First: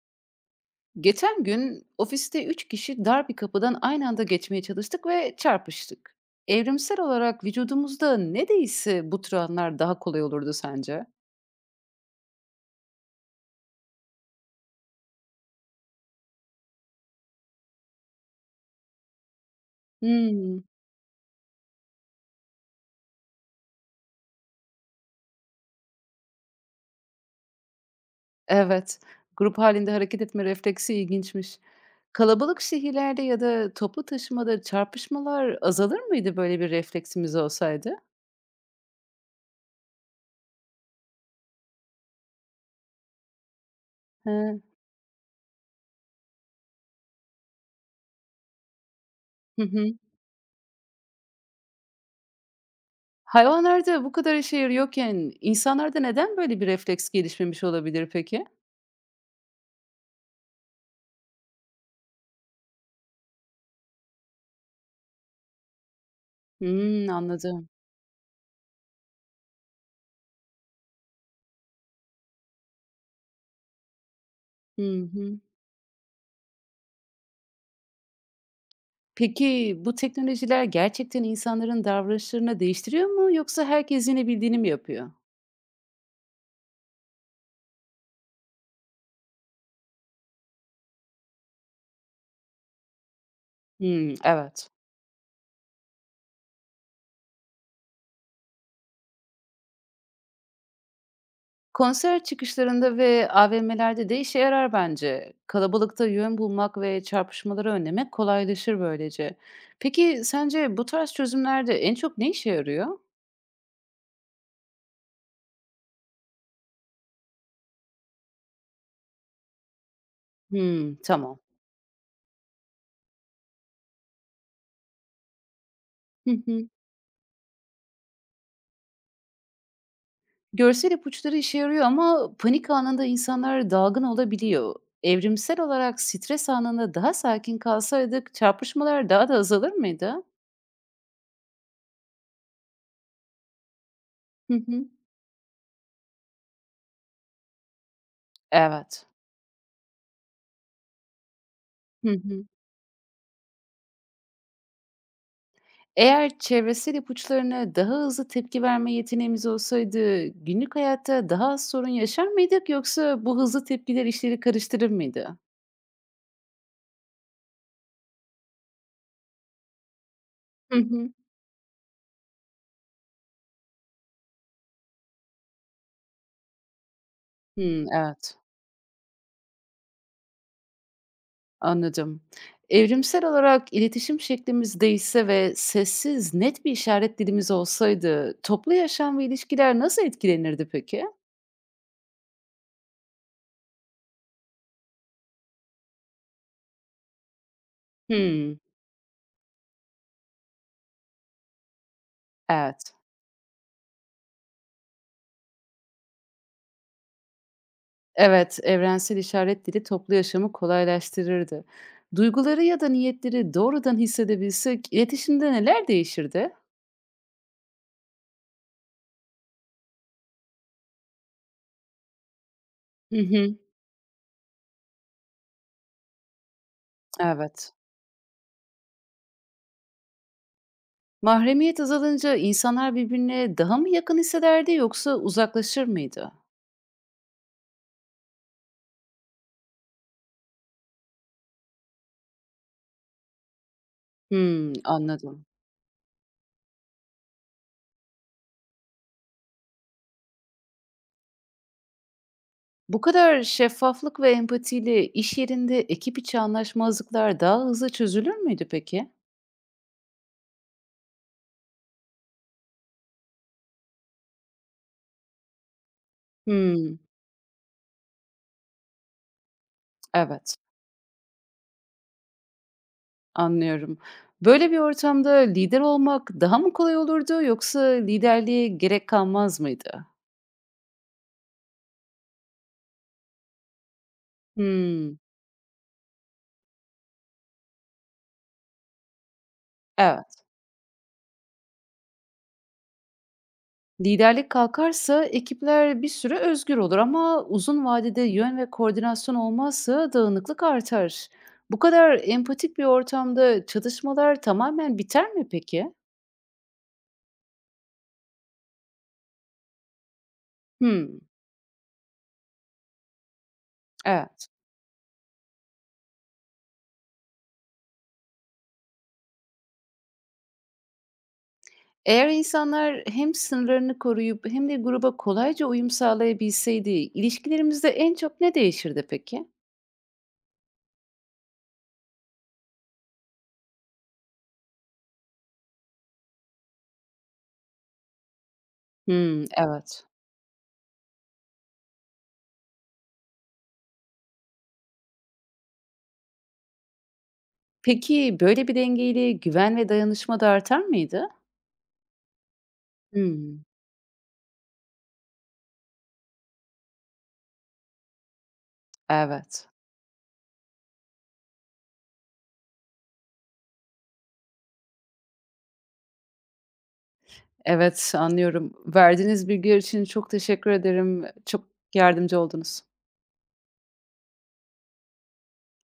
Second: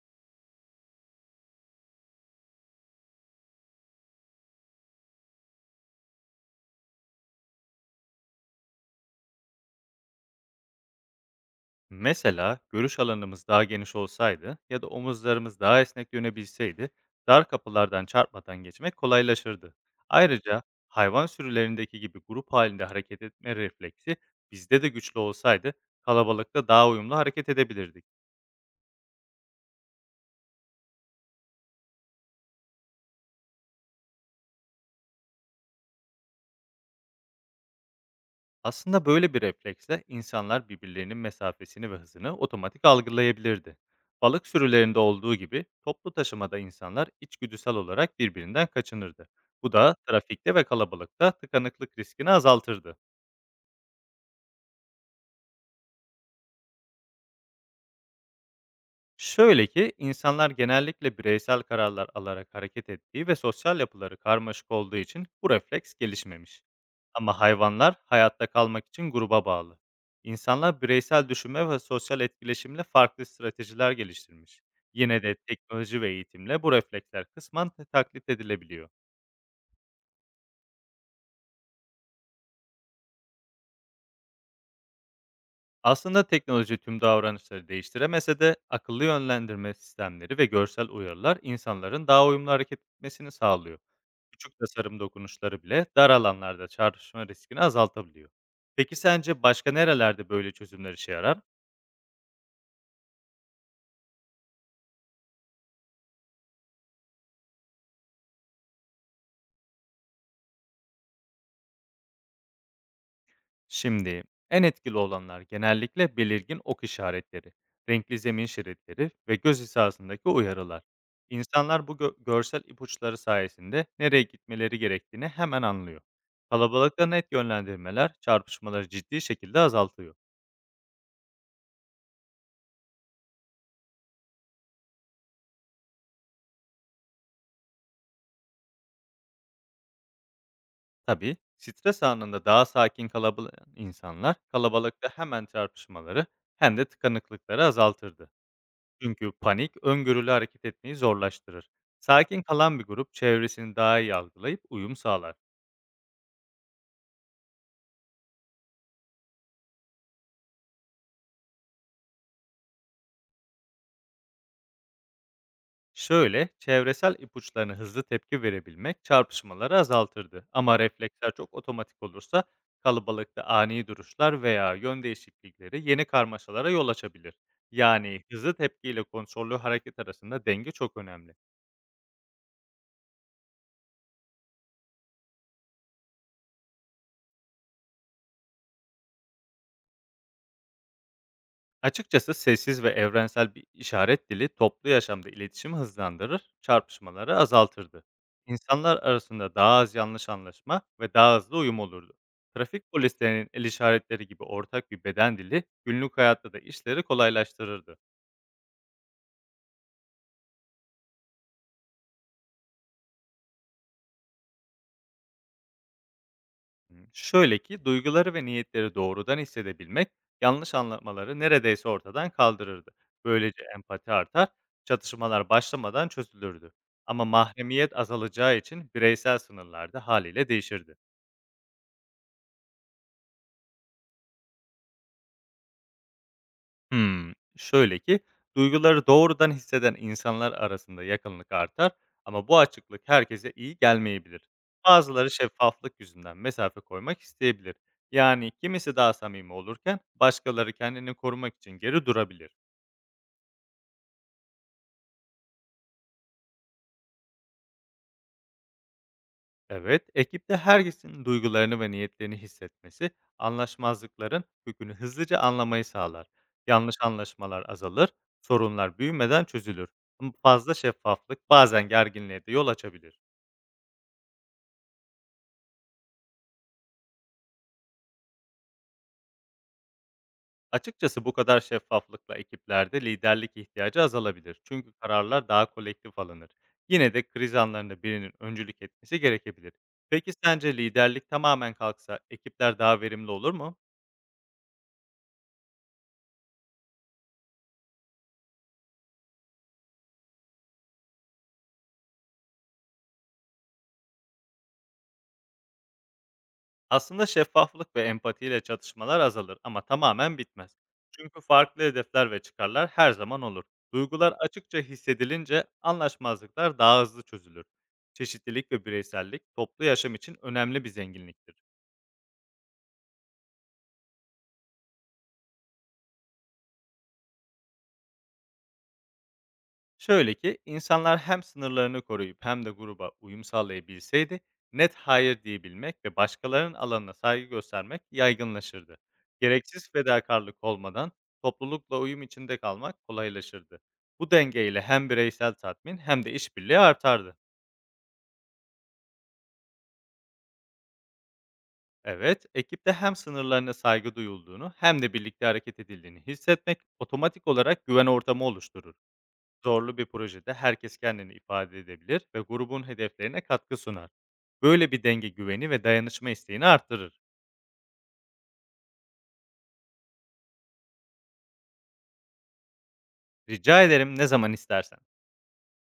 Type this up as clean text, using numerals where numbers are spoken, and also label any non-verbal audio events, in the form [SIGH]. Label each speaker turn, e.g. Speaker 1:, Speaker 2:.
Speaker 1: Geçen gün ofiste üç kişi dar bir kapıdan aynı anda geçmeye çalıştık ve çarpıştık. Evrimsel olarak vücudumuzda ne değişse bu tür anlar daha kolay olurdu sence?
Speaker 2: Mesela görüş alanımız daha geniş olsaydı ya da omuzlarımız daha esnek dönebilseydi dar kapılardan çarpmadan geçmek kolaylaşırdı.
Speaker 1: Hmm,
Speaker 2: Ayrıca hayvan sürülerindeki gibi grup halinde hareket etme refleksi bizde de güçlü olsaydı kalabalıkta daha uyumlu hareket edebilirdik.
Speaker 1: evet. Grup halinde hareket etme refleksi ilginçmiş. Kalabalık şehirlerde ya da toplu taşımada çarpışmalar azalır mıydı böyle bir refleksimiz olsaydı?
Speaker 2: Aslında böyle bir refleksle insanlar birbirlerinin mesafesini ve hızını otomatik algılayabilirdi. Balık
Speaker 1: He,
Speaker 2: sürülerinde olduğu gibi toplu taşımada insanlar içgüdüsel olarak birbirinden kaçınırdı.
Speaker 1: hı
Speaker 2: Bu
Speaker 1: hı.
Speaker 2: da trafikte ve kalabalıkta tıkanıklık riskini azaltırdı.
Speaker 1: Hayvanlarda bu kadar işe yarıyorken insanlarda neden böyle bir refleks gelişmemiş olabilir peki?
Speaker 2: Şöyle ki insanlar genellikle bireysel kararlar alarak hareket ettiği ve sosyal yapıları karmaşık olduğu için bu refleks gelişmemiş.
Speaker 1: Hmm,
Speaker 2: Ama
Speaker 1: anladım.
Speaker 2: hayvanlar hayatta kalmak için gruba bağlı. İnsanlar bireysel düşünme ve sosyal etkileşimle farklı stratejiler geliştirmiş.
Speaker 1: Hı
Speaker 2: Yine de
Speaker 1: hı.
Speaker 2: teknoloji ve eğitimle bu refleksler kısmen taklit edilebiliyor.
Speaker 1: Peki bu teknolojiler gerçekten insanların davranışlarını değiştiriyor mu yoksa herkes yine bildiğini mi yapıyor?
Speaker 2: Aslında teknoloji tüm davranışları değiştiremese de akıllı yönlendirme sistemleri ve görsel uyarılar insanların daha uyumlu hareket etmesini sağlıyor.
Speaker 1: Hımm,
Speaker 2: Küçük
Speaker 1: evet.
Speaker 2: tasarım dokunuşları bile dar alanlarda çarpışma riskini azaltabiliyor. Peki sence başka nerelerde böyle çözümler işe yarar?
Speaker 1: Konser çıkışlarında ve AVM'lerde de işe yarar bence. Kalabalıkta yön bulmak ve çarpışmaları önlemek kolaylaşır böylece. Peki sence bu tarz çözümlerde en çok ne işe yarıyor?
Speaker 2: Şimdi en etkili olanlar genellikle belirgin ok işaretleri, renkli zemin şeritleri ve göz hizasındaki uyarılar.
Speaker 1: Hımm, tamam.
Speaker 2: İnsanlar bu görsel ipuçları sayesinde nereye gitmeleri gerektiğini hemen anlıyor.
Speaker 1: [LAUGHS]
Speaker 2: Kalabalıkta net yönlendirmeler çarpışmaları ciddi şekilde azaltıyor.
Speaker 1: Görsel ipuçları işe yarıyor ama panik anında insanlar dalgın olabiliyor. Evrimsel olarak stres anında daha sakin kalsaydık çarpışmalar daha da azalır mıydı?
Speaker 2: Tabii stres anında daha sakin kalabalık insanlar
Speaker 1: Hı hı.
Speaker 2: kalabalıkta hemen çarpışmaları hem de tıkanıklıkları azaltırdı.
Speaker 1: Evet.
Speaker 2: Çünkü panik öngörülü hareket etmeyi zorlaştırır.
Speaker 1: Hı
Speaker 2: Sakin
Speaker 1: hı.
Speaker 2: kalan bir grup çevresini daha iyi algılayıp uyum sağlar.
Speaker 1: Eğer çevresel ipuçlarına daha hızlı tepki verme yeteneğimiz olsaydı günlük hayatta daha az sorun yaşar mıydık yoksa bu hızlı tepkiler işleri karıştırır mıydı?
Speaker 2: Şöyle, çevresel ipuçlarına hızlı tepki verebilmek çarpışmaları azaltırdı.
Speaker 1: Hı
Speaker 2: Ama
Speaker 1: hı.
Speaker 2: refleksler çok otomatik olursa kalabalıkta ani duruşlar veya yön değişiklikleri yeni karmaşalara yol açabilir.
Speaker 1: Hı,
Speaker 2: Yani
Speaker 1: evet.
Speaker 2: hızlı tepkiyle kontrollü hareket arasında denge çok önemli.
Speaker 1: Anladım. Evrimsel olarak iletişim şeklimiz değişse ve sessiz, net bir işaret dilimiz olsaydı toplu yaşam ve ilişkiler nasıl etkilenirdi peki?
Speaker 2: Açıkçası sessiz ve evrensel bir işaret dili toplu yaşamda iletişimi hızlandırır, çarpışmaları azaltırdı.
Speaker 1: Hımm.
Speaker 2: İnsanlar arasında daha az yanlış anlaşma ve daha hızlı uyum olurdu. Trafik
Speaker 1: Evet.
Speaker 2: polislerinin el işaretleri gibi ortak bir beden dili günlük hayatta da işleri kolaylaştırırdı.
Speaker 1: Evet, evrensel işaret dili toplu yaşamı kolaylaştırırdı. Duyguları ya da niyetleri doğrudan hissedebilsek iletişimde neler değişirdi?
Speaker 2: Şöyle ki, duyguları ve niyetleri doğrudan hissedebilmek, yanlış anlamaları neredeyse ortadan kaldırırdı.
Speaker 1: Hı hı.
Speaker 2: Böylece empati artar, çatışmalar başlamadan çözülürdü. Ama
Speaker 1: Evet.
Speaker 2: mahremiyet azalacağı için bireysel sınırlar da haliyle değişirdi.
Speaker 1: Mahremiyet azalınca insanlar birbirine daha mı yakın hissederdi yoksa uzaklaşır mıydı?
Speaker 2: Şöyle ki, duyguları doğrudan hisseden insanlar arasında yakınlık artar ama bu açıklık herkese iyi gelmeyebilir.
Speaker 1: Hımm,
Speaker 2: Bazıları
Speaker 1: anladım.
Speaker 2: şeffaflık yüzünden mesafe koymak isteyebilir. Yani kimisi daha samimi olurken başkaları kendini korumak için geri durabilir.
Speaker 1: Bu kadar şeffaflık ve empatiyle iş yerinde ekip içi anlaşmazlıklar daha hızlı çözülür müydü peki?
Speaker 2: Evet, ekipte herkesin duygularını ve niyetlerini hissetmesi, anlaşmazlıkların kökünü hızlıca anlamayı sağlar. Yanlış
Speaker 1: Hımm.
Speaker 2: anlaşmalar azalır, sorunlar büyümeden çözülür. Ama
Speaker 1: Evet,
Speaker 2: fazla şeffaflık bazen gerginliğe de yol açabilir.
Speaker 1: anlıyorum. Böyle bir ortamda lider olmak daha mı kolay olurdu yoksa liderliğe gerek kalmaz mıydı?
Speaker 2: Açıkçası bu kadar şeffaflıkla ekiplerde liderlik ihtiyacı azalabilir. Çünkü
Speaker 1: Hımm.
Speaker 2: kararlar daha kolektif alınır. Yine de kriz anlarında birinin öncülük etmesi gerekebilir. Peki
Speaker 1: Evet.
Speaker 2: sence liderlik tamamen kalksa ekipler daha verimli olur mu?
Speaker 1: Liderlik kalkarsa ekipler bir süre özgür olur ama uzun vadede yön ve koordinasyon olmazsa dağınıklık artar. Bu kadar empatik bir ortamda çatışmalar tamamen biter mi peki?
Speaker 2: Aslında şeffaflık ve empatiyle çatışmalar azalır ama tamamen bitmez.
Speaker 1: Hımm.
Speaker 2: Çünkü farklı hedefler ve çıkarlar her zaman olur. Duygular
Speaker 1: Evet.
Speaker 2: açıkça hissedilince anlaşmazlıklar daha hızlı çözülür. Çeşitlilik ve bireysellik toplu yaşam için önemli bir zenginliktir.
Speaker 1: Eğer insanlar hem sınırlarını koruyup hem de gruba kolayca uyum sağlayabilseydi, ilişkilerimizde en çok ne değişirdi peki?
Speaker 2: Şöyle ki, insanlar hem sınırlarını koruyup hem de gruba uyum sağlayabilseydi, net hayır diyebilmek ve başkalarının alanına saygı göstermek yaygınlaşırdı.
Speaker 1: Hımm,
Speaker 2: Gereksiz
Speaker 1: evet.
Speaker 2: fedakarlık olmadan toplulukla uyum içinde kalmak kolaylaşırdı. Bu dengeyle hem bireysel tatmin hem de işbirliği artardı.
Speaker 1: Peki böyle bir dengeyle güven ve dayanışma da artar mıydı?
Speaker 2: Evet, ekipte hem
Speaker 1: Hımm,
Speaker 2: sınırlarına saygı duyulduğunu hem de birlikte hareket edildiğini hissetmek otomatik olarak güven ortamı oluşturur.
Speaker 1: evet.
Speaker 2: Zorlu bir projede herkes kendini ifade edebilir ve grubun hedeflerine katkı sunar. Böyle bir denge güveni ve dayanışma isteğini artırır.
Speaker 1: Evet, anlıyorum. Verdiğiniz bilgiler için çok teşekkür ederim. Çok yardımcı oldunuz.
Speaker 2: Rica ederim, ne zaman istersen.